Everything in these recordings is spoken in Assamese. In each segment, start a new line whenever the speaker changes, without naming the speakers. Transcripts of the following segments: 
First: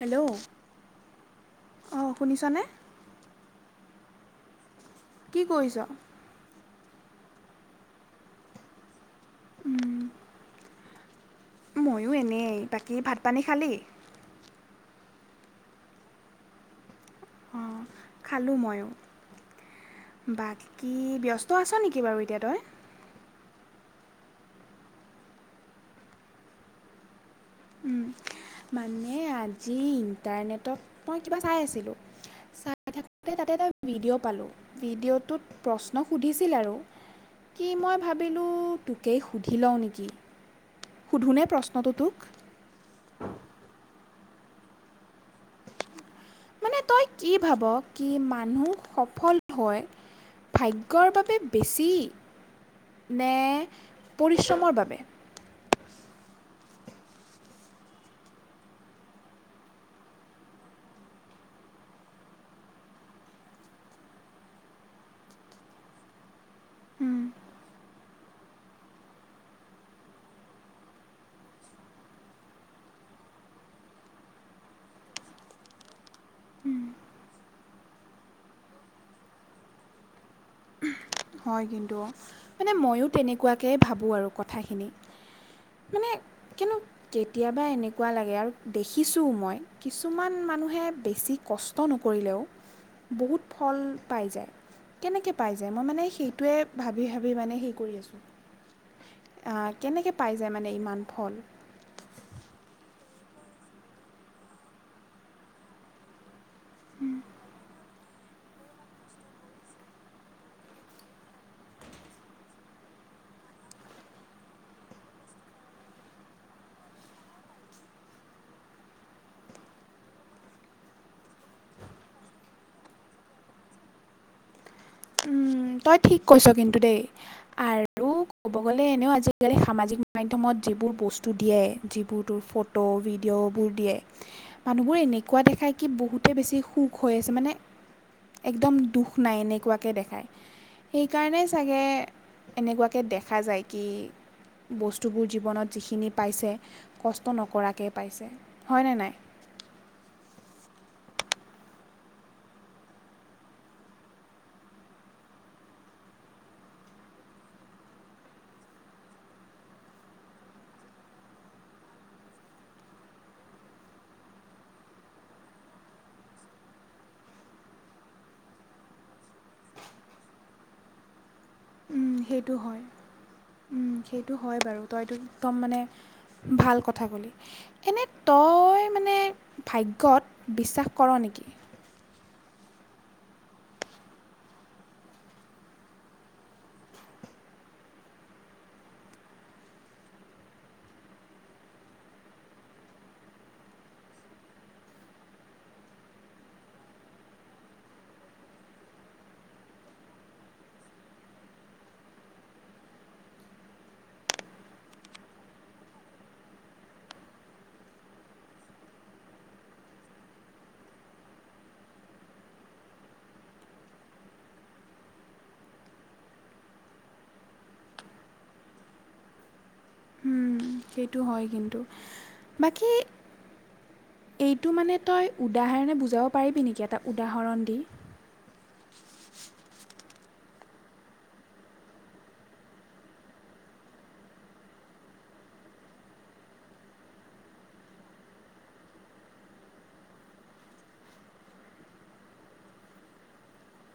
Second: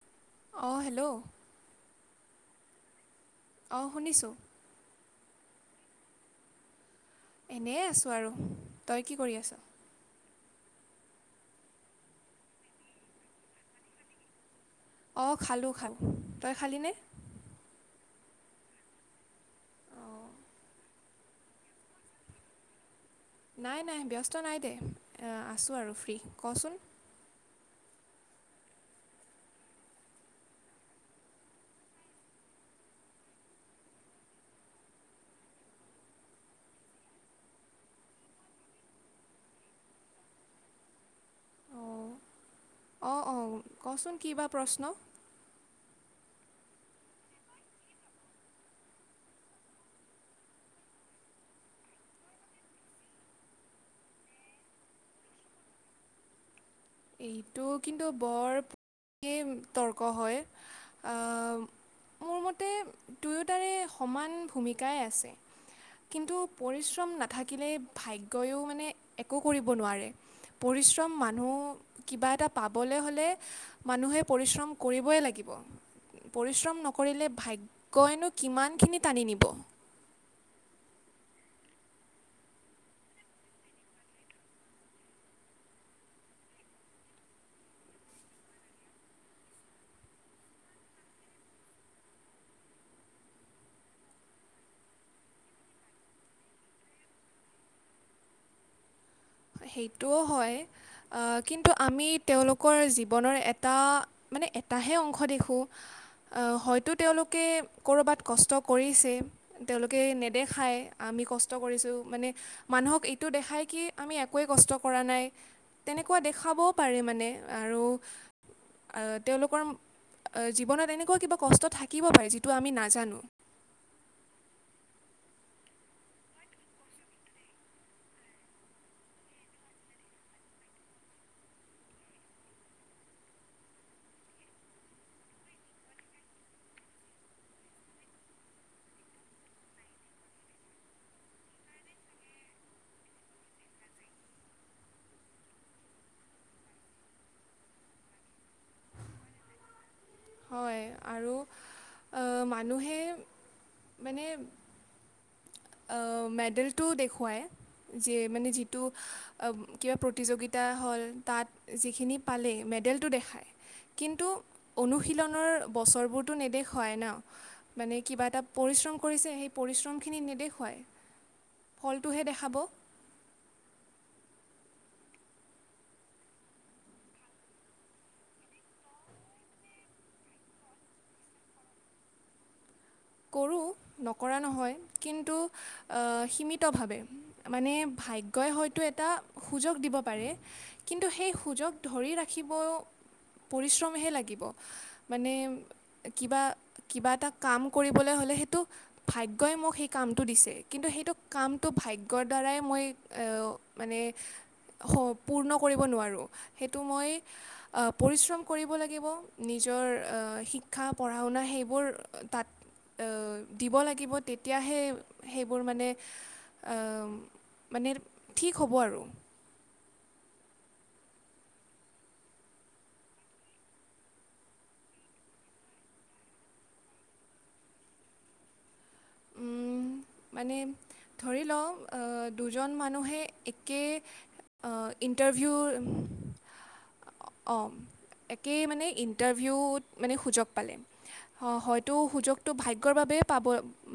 হেল্ল'!
অ' হেল্ল'।
অ' শুনিছানে?
অ' শুনিছোঁ।
কি কৰিছ?
এনেই আছোঁ আৰু, তই কি কৰি আছ।
উম, ময়ো এনেই, বাকী ভাত পানী খালি।
অ' খালোঁ, খালোঁ। তই খালিনে?
উম, খালোঁ ময়ো।
অঁ
বাকী ব্যস্ত আছ নেকি বাৰু, এতিয়া তই
নাই, নাই ব্যস্ত নাই দে আছোঁ আৰু ফ্ৰী ক'চোন
উম, মানে আজি ইণ্টাৰনেটত মই কিবা চাই আছিলোঁ চাই থাকোঁতে তাতে এটা ভিডিঅ' পালোঁ, ভিডিঅ'টোত প্ৰশ্ন সুধিছিল আৰু কি মই ভাবিলোঁ, তোকেই সুধি লওঁ নেকি। সুধোনে প্ৰশ্নটো তোক?
অ', অ' ক'চোন কি বা প্ৰশ্ন?
মানে তই কি ভাব, কি মানুহ সফল হৈ ভাগ্যৰ বাবে বেছি, নে পৰিশ্ৰমৰ বাবে?
এইটো কিন্তু বৰ, [inaudible] কি তৰ্ক হয়। অ', মোৰ মতে দুয়োতাৰে সমান ভূমিকাই আছে। কিন্তু পৰিশ্ৰম নাথাকিলেই ভাগ্য ভাগ্যও মানে একো কৰিব নোৱাৰে, পৰিশ্ৰম মানুহ কিবা এটা পাবলৈ হ'লে, মানুহে পৰিশ্ৰম কৰিবই লাগিব। পৰিশ্ৰম নকৰিলে, ভাগ্যই নো কিমানখিনি টানি নিব।
হয় কিন্তু, মানে ময়ো তেনেকুৱা কেই ভাবোঁ আৰু কথাখিনি। মানে কিনো, কেতিয়াবা এনেকুৱা লাগে আৰু দেখিছোঁও মই কিছুমান মানুহে বেছি কষ্ট নকৰিলেও বহুত ফল পাই যায়। কেনেকৈ পাই যায় মই মানে সেইটোৱে ভাবি ভাবি মানে হেৰি কৰি আছোঁ। আহ কেনেকে পাই যায় মানে, ইমান ফল
ত' আমি তেওঁলোকৰ জীৱনৰ এটা, মানে এটাহে অংশ দেখোঁ আ' হয়তো তেওঁলোকে ক'ৰবাত কষ্ট কৰিছে। তেওঁলোকে নেদেখায় আমি কষ্ট কৰিছোঁ মানে মানুহক এইটো দেখায় কি আমি একোৱেই কষ্ট কৰা নাই, তেনেকুৱা দেখাবও পাৰে মানে আৰু আ তেওঁলোকৰ, আ জীৱনত এনেকুৱা কিবা কষ্ট থাকিব পাৰে যিটো আমি নাজানো।
উম, তই ঠিক কৈছ কিন্তু দেই, আৰু উ ক'ব গ'লে এনেও আজিকালি সামাজিক মধ্যমত যিবোৰ বস্তু দিয়ে, যিবোৰ তোৰ ফট ট ভিডিঅ'বোৰ দিয়ে। মানুহবোৰে এনেকুৱা দেখায় কি বহুতে বেছি সুখ হৈ আছে মানে একদম দুখ নাই এনেকুৱাকে দেখায়। সেইকাৰণে চাগে, এনেকুৱাকে দেখা যায় কি বস্তুবোৰ জীৱনত যিখিনি পাইছে কষ্ট নকৰাকে পাইছে, হয়নে নাই?
হয় আৰু, আ মানুহে মানে অ', মেডেলটো দেখুৱায়। যে মানে যিটো অব কিবা প্ৰতিযোগিতা হ'ল তাত যিখিনি পালে, মেডেলটো দেখায়। কিন্তু, অনুশীলনৰ বছৰবোৰতো নেদেখুৱাই ন? মানে কিবা এটা পৰিশ্ৰম কৰিছে সেই পৰিশ্ৰমখিনি নেদেখুৱাই।
উম সেইটো হয়। উম, সেইটো হয় বাৰু তই এইটো একদম মানে ভাল কথা ক'লি। এনেই তই মানে ভাগ্যত বিশ্বাস কৰ নেকি?
কৰোঁ নকৰা নহয়, কিন্তু আ সীমিতভাৱে। মানে ভাগ্যই হয়তো এটা সুযগ দিব পাৰে। কিন্তু সেই সুযগ ধৰি ৰাখিবও পৰিশ্ৰমহে লাগিব, মানে কিবা কিবা এটা কাম কৰিবলৈ হ'লে সেইটো ভাগ্যই মোক সেই কামটো দিছে, কিন্তু সেইটো কামটো ভাগ্যৰ দ্বাৰাই মই এ অ মানে সপূৰ্ণ কৰিব নোৱাৰোঁ, সেইটো মই আ পৰিশ্ৰম কৰিব লাগিব, নিজৰ আ শিক্ষা পঢ়া শুনা সেইবোৰ তাত অ দিব লাগিব তেতিয়াহে সেইবোৰ মানে আম মানে ঠিক হ'ব আৰু।
উ উ সেইটো হয় কিন্তু, বাকী এইটো মানে তই উদাহৰণে বুজাব পাৰিবি নেকি এটা উদাহৰণ দি?
উম। মানে ধৰি লওঁ আ দুজন মানুহে একে আ ইণ্টাৰভিউ অ', একেই মানে ইণ্টাৰভিউত মানে সুযগ পালে হ হয়তো সুযগটো ভাগ্যৰ বাবেই পাব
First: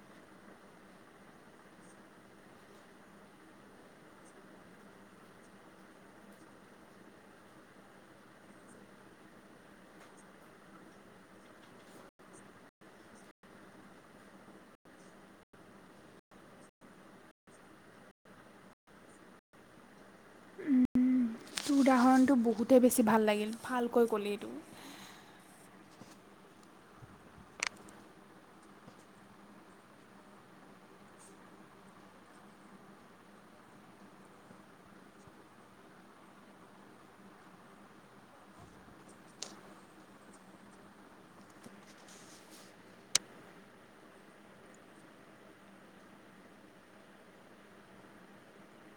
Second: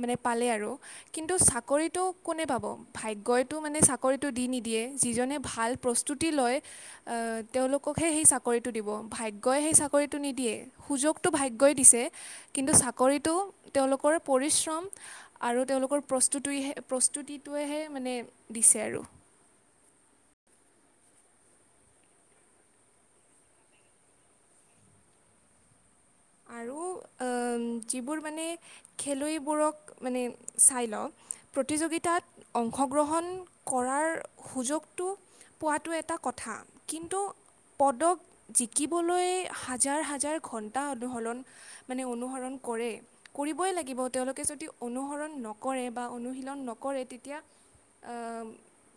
মানে পালে আৰু কিন্তু চাকৰিটো কোনে পাব ভাগ্যইটো মানে চাকৰিটো দি নিদিয়ে যিজনে ভাল প্ৰস্তুতি লয় আ তেওঁলোকহে সেই চাকৰিটো দিব ভাগ্যই সেই চাকৰিটো নিদিয়ে সুযোগটো ভাগ্যই দিছে কিন্তু চাকৰিটো তেওঁলোকৰ পৰিশ্ৰম আৰু তেওঁলোকৰ প্ৰস্তুটোইহে প্ৰস্তুতিটোৱেহে মানে দিছে আৰু
তোৰ উদাহৰণটো বহুতেই বেছি ভাল লাগিল ভালকৈ কলি এইটো
আৰু
[inaudible]
আম যিবোৰ মানে খেলুৱৈবোৰক মানে চাই ল প্ৰতিযোগিতাত অংশগ্ৰহণ কৰাৰ সুযোগটো পোৱাটো এটা কথা কিন্তু পদক জিকিবলৈ হাজাৰ হাজাৰ ঘণ্টা অনুসৰণ মানে অনুসৰণ কৰে। কৰিবই লাগিব তেওঁলোকে যদি অনুসৰণ নকৰে বা অনুশীলন নকৰে তেতিয়া আম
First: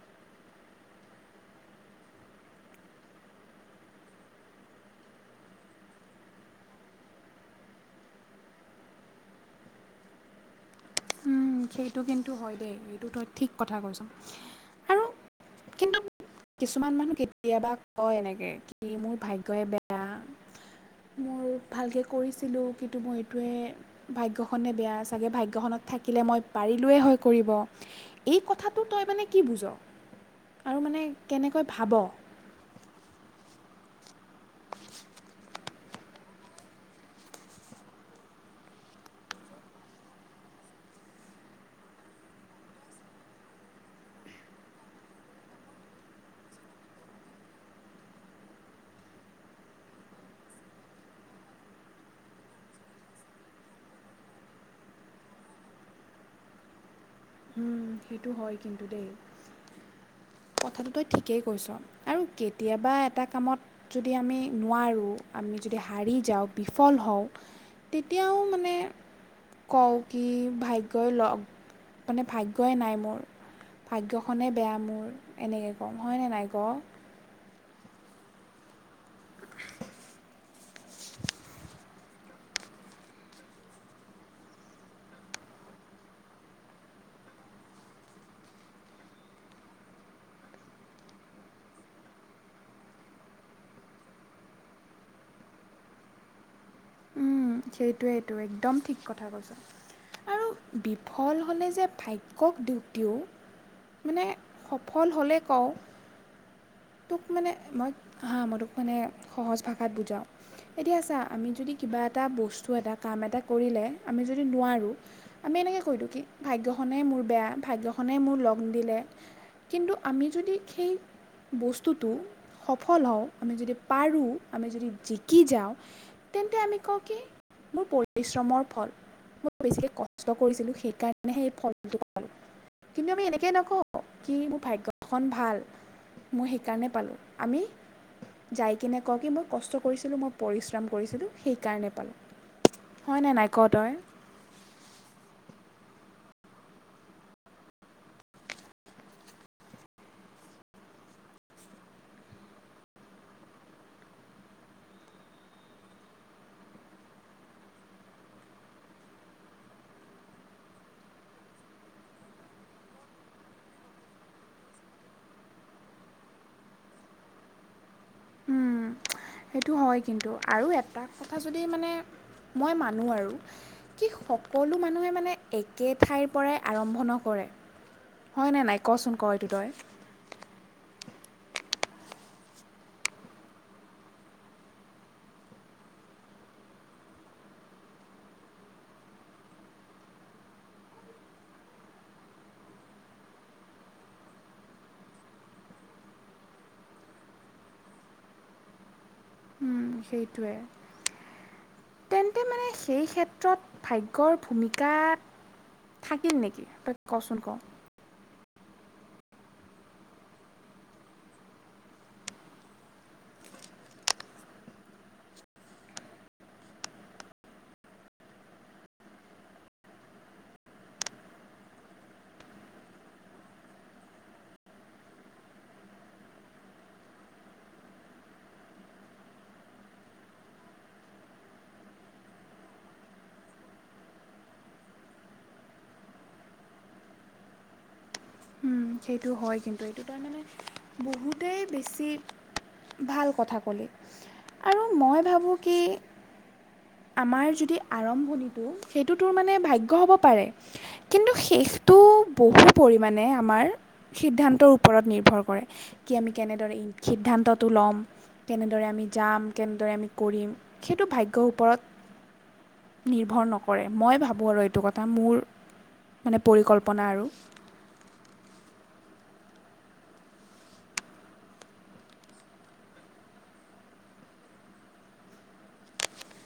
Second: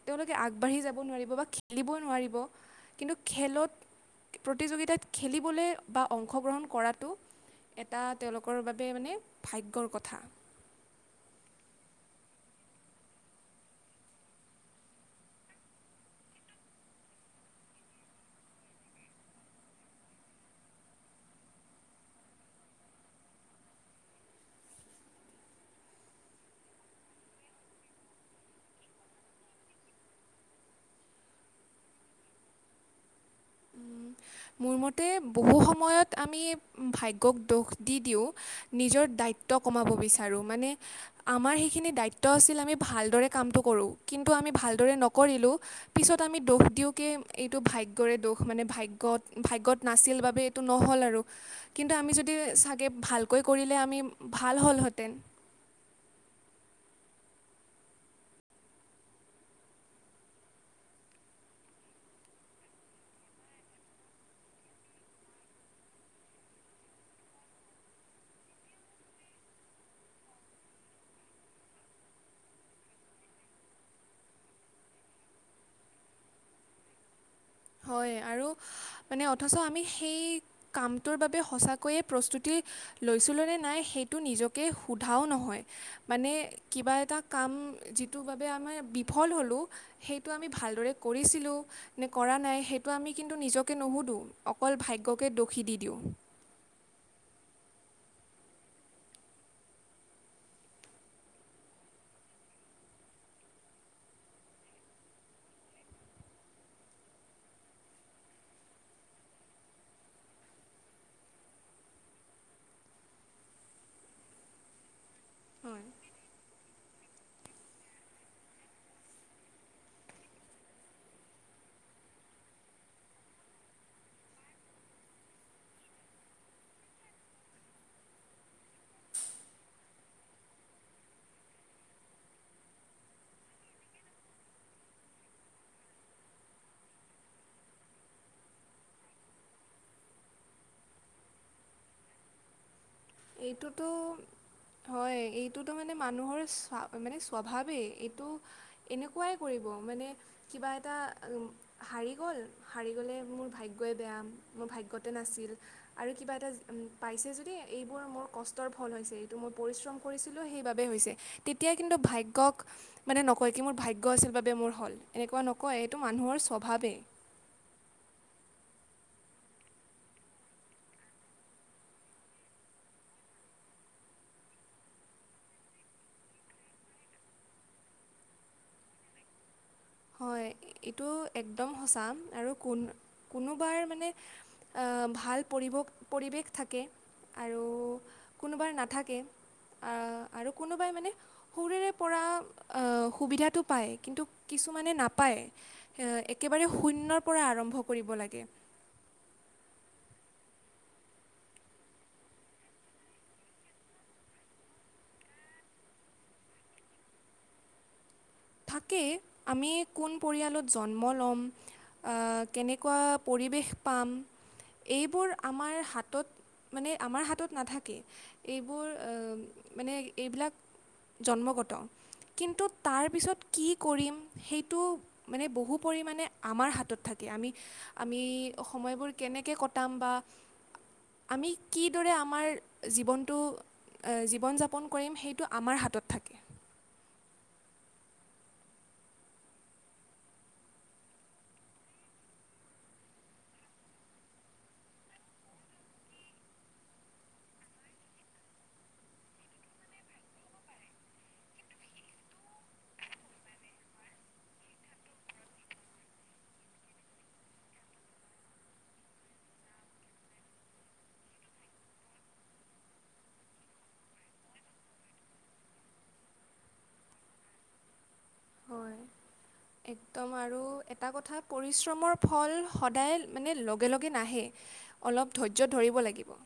তেওঁলোকে আগবাঢ়ি যাব নোৱাৰিব বা খেলিব নোৱাৰিব কিন্তু খেলত, প্ৰতিযোগিতাত খেলিবলৈ বা অংশগ্ৰহণ কৰাত টো এটা তেওঁলোকৰ বাবে মানে ভাগ্যৰ কথা।
অ সেইটো কিন্তু হয় দেই এইটো তই ঠিক কথা কৈছ আৰু কিন্তু কিছুমান মানুহ কেতিয়াবা কয় এনেকে কি মোৰ ভাগ্যই বেয়া মোৰ ভালকে কৰিছিলোঁ কিন্তু মই এইটোৱে ভাগ্যখনে বেয়া চাগে ভাগ্যখনত থাকিলে মই পাৰিলোৱে হৈ কৰিব এই কথাটো তই মানে কি বুজ? আৰু মানে কেনেকৈ ভাব? [inaudible]
মোৰ মতে বহু সময়ত আমি ভাগ্যক দোষ দি দিওঁ নিজৰ দ্বায়িত্ব কমাব বিচাৰো মানে আমাৰ সেইখিনি দায়িত্ব আছিল আমি ভালদৰে কামটো কৰোঁ কিন্তু আমি ভালদৰে নকৰিলোঁ পিছত আমি দোষ দিওঁ কে এইটো ভাগ্যৰে দোষ খ মানে ভাগ্যত, ভাগ্যত নাছিল বাবে এইটো নহ'ল আৰু কিন্তু আমি যদি চাগে ভালকৈ কৰিলে আমি ভাল হ'লহেঁতেন?
উম সেইটো হয় কিন্তু দেই। কথাটো তই ঠিকেই কৈছ আৰু কেতিয়াবা এটা কামত যদি আমি নোৱাৰোঁ, আমি যদি হাৰি যাওঁ, বিফল হওঁ তেতিয়াও মানে কওঁ কি ভাগ্যই লগ মানে ভাই গ্যই নাই মোৰ, ভাগ্যখনে বেয়া মোৰ এনেকে কম হয়নে নাই ক?
হয় আৰু মানে অথচ আমি সেই কামটোৰ বাবে সঁচাকৈয়ে প্ৰস্তুতি লৈছিলো নে নাই সেইটো নিজকে সোধাও নহয় মানে কিবা এটা কাম, যিটোৰ বাবে আমাৰ বিফল হ'লো সেইটো আমি ভালদৰে কৰিছিলোঁ নে কৰা নাই সেইটো আমি কিন্তু নিজকে নুশুধোঁ, অকল ভাগ্যকে দোষী দি দিওঁ।
উম সেইটোৱেইটো একদম ঠিক কথা কৈছ। আৰু বিফল হ'লে যে ভাগ্যক দোষ দিও মানে সফল হ'লে কওঁ তোক মানে মই, হা মই তোক মানে সহজ ভাষাত বুজাওঁ। এতিয়া চা, আমি যদি কিবা এটা বস্তু এটা কাম এটা কৰিলে আমি যদি নোৱাৰোঁ আমি এনেকে
হয়
কৈ দিওঁ কি ভাগ্যখনেই মোৰ বেয়া, ভাগ্যখনে মোৰ লগ নিদিলে কিন্তু আমি যদি সেই বস্তুটো সফল হওঁ, আমি যদি পাৰোঁ, আমি যদি জিকি যাওঁ তেন্তে আমি কওঁ কি, মোৰ পৰিশ্ৰমৰ ফল। মই বেছিকে কষ্ট কৰিছিলো সেইকাৰণেহে এই ফলটো পালো। কিন্তু আমি এনেকে নকওঁ কি মোৰ ভাগ্যখন ভাল। মই সেইকাৰণে পালো, আমি যাই কিনে কওঁ কি, মই কষ্ট কৰিছিলো মই পৰিশ্ৰম কৰিছিলো সেইকাৰণে পালো। হয় নাই? ক
এইটোতো
তই
হয়, এইটোতো মানে মানুহৰ স্বা মানে স্বভাৱেই এইটো এনেকুৱাই কৰিব মানে কিবা এটা উম হাৰি গ'ল হাৰি গ'লে মোৰ ভাগ্যই বেয়া মোৰ ভাগ্যতে নাছিল। আৰু কিবা এটা উম পাইছে যদি এইবোৰ মোৰ কষ্টৰ ফল হৈছে এইটো মই পৰিশ্ৰম কৰিছিলোঁ সেইবাবেই হৈছে। তেতিয়া কিন্তু ভাগ্যক মানে নকয় কি মোৰ ভাগ্য আছিল বাবে মোৰ হ'ল এনেকুৱা নকয় এইটো মানুহৰ স্বভাৱেই।
সেইটো হয় কিন্তু আৰু এটা কথা যদি মানে মই মানো আৰু। কি সকলো মানুহে মানে একে ঠাইৰ পৰাই আৰম্ভ নকৰে। হয় নে নাই? ক চোন ক এইটো তই।
হয়, এইটো একদম সঁচা আৰু কোন কোনোবাই মানে এ ভাল পৰিব পৰিৱেশ থাকে। আৰু কোনোবাৰ নাথাকে। আ আৰু কোনোবাই মানে সৰুৰে পৰা আ সুবিধাটো পায়। কিন্তু কিছুমানে নাপায় এ একেবাৰে শূন্যৰ পৰা আৰম্ভ কৰিব লাগে।
উম, সেইটোৱে। তেন্তে মানে সেই ক্ষেত্ৰত ভাগ্যৰ ভূমিকা থাকিল নেকি, তই ক চোন ক!
থাকেই আমি কোন পৰিয়ালত জন্ম ল'ম। আ কেনেকুৱা পৰিৱেশ পাম। এইবোৰ আমাৰ হাতত মানে আমাৰ হাতত নাথাকেই। এইবোৰ অ' মানে এইবিলাক জন্মগত। কিন্তু তাৰ পিছত কি কৰিম সেইটো মানে বহু পৰিমাণে আমাৰ হাতত থাকে। আমি আমি সময়বোৰ কেনেকে কটাম বা আমি কিদৰে আমাৰ জীৱনটো এ জীৱন যাপন কৰিম সেইটো আমাৰ হাতত থাকে।
উম, সেইটো হয় কিন্তু এইটো তাৰমানে বহুতেই বেছি ভাল কথা কলি। আৰু মই ভাবো কি আমাৰ যদি আৰম্ভণিটো সেইটো তোৰ মানে ভাগ্য হ'ব পাৰে। কিন্তু শেষটো বহু পৰিমাণে আমাৰ সিদ্ধান্তৰ ওপৰত নিৰ্ভৰ কৰে, কি আমি কেনেদৰে সিদ্ধান্তটো ল'ম। কেনেদৰে আমি যাম কেনেদৰে আমি কৰিম সেইটো ভাগ্যৰ ওপৰত নিৰ্ভৰ নকৰে, মই ভাবো আৰু এইটো কথা মোৰ মানে পৰিকল্পনা আৰু।
হয় একদম আৰু এটা কথা পৰিশ্ৰমৰ ফল সদায় মানে লগে লগে নাহে। অলপ ধৈৰ্য্য ধৰিব লাগিব।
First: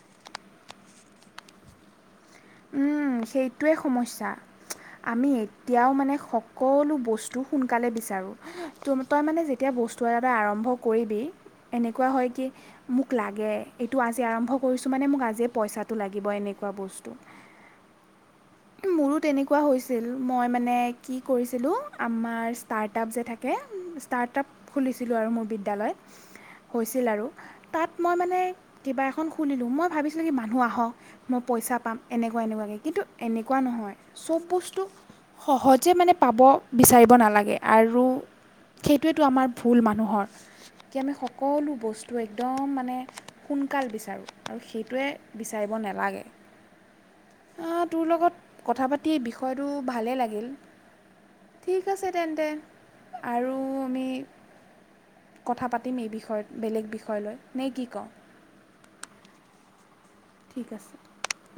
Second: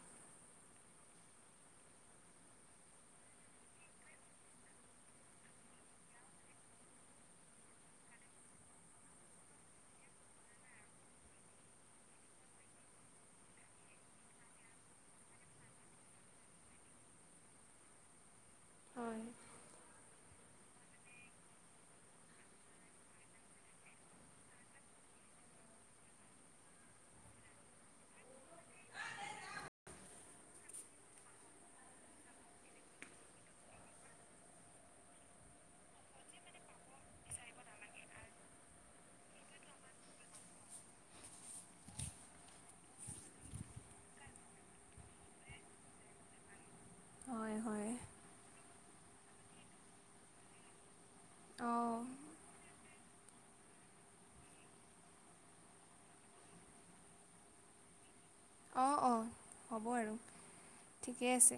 উম, সেইটোৱে সমস্যা। আমি এতিয়াৰ মানে সকলো বস্তু সোনকালে বিচাৰো। তোৰ তই মানে যেতিয়া বস্তু এটা আৰম্ভ কৰিবি এনেকুৱা হয় কি মোক লাগে এইটো আজি আৰম্ভ কৰিছো মানে মোক আজিয়ে পইচাটো লাগিব এনেকুৱা বস্তু। মোৰো
হয়
তেনেকুৱা হৈছিল মই মানে কি কৰিছিলো আমাৰ ষ্টাৰ্টআপ যে থাক তাকে ষ্টাৰ্টআপ খুলিছিলোঁ আৰু মোৰ বিদ্যালয়ত হৈছিল আৰু তাত মই মানে কিবা এখন খুলিলোঁ মই ভাবিছিলোঁ কি মানুহ আহক মই পইচা পাম এনেকুৱা এনেকুৱাকে কিন্তু এনেকুৱা নহয় চব বস্তু সহজে মানে পাব বিচাৰিব নালাগে আৰু সেইটোৱেতো আমাৰ ভুল মানুহৰ কি আমি সকলো বস্তু একদম মানে সোনকাল বিচাৰোঁ সেইটোৱে বিচাৰিব নালাগে
হয়
আ
হয়
তোৰ লগত কথা পাতি বিষয়টো ভালেই লাগিল ঠিক
অঁ
আছে তেন্তে আৰু আমি কথা পাতিম এই বিষয়ত বেলেগ বিষয় লৈ নে কি কৱ
অ অ হ'ব আৰু।
ঠিক আছে
ঠিকে আছে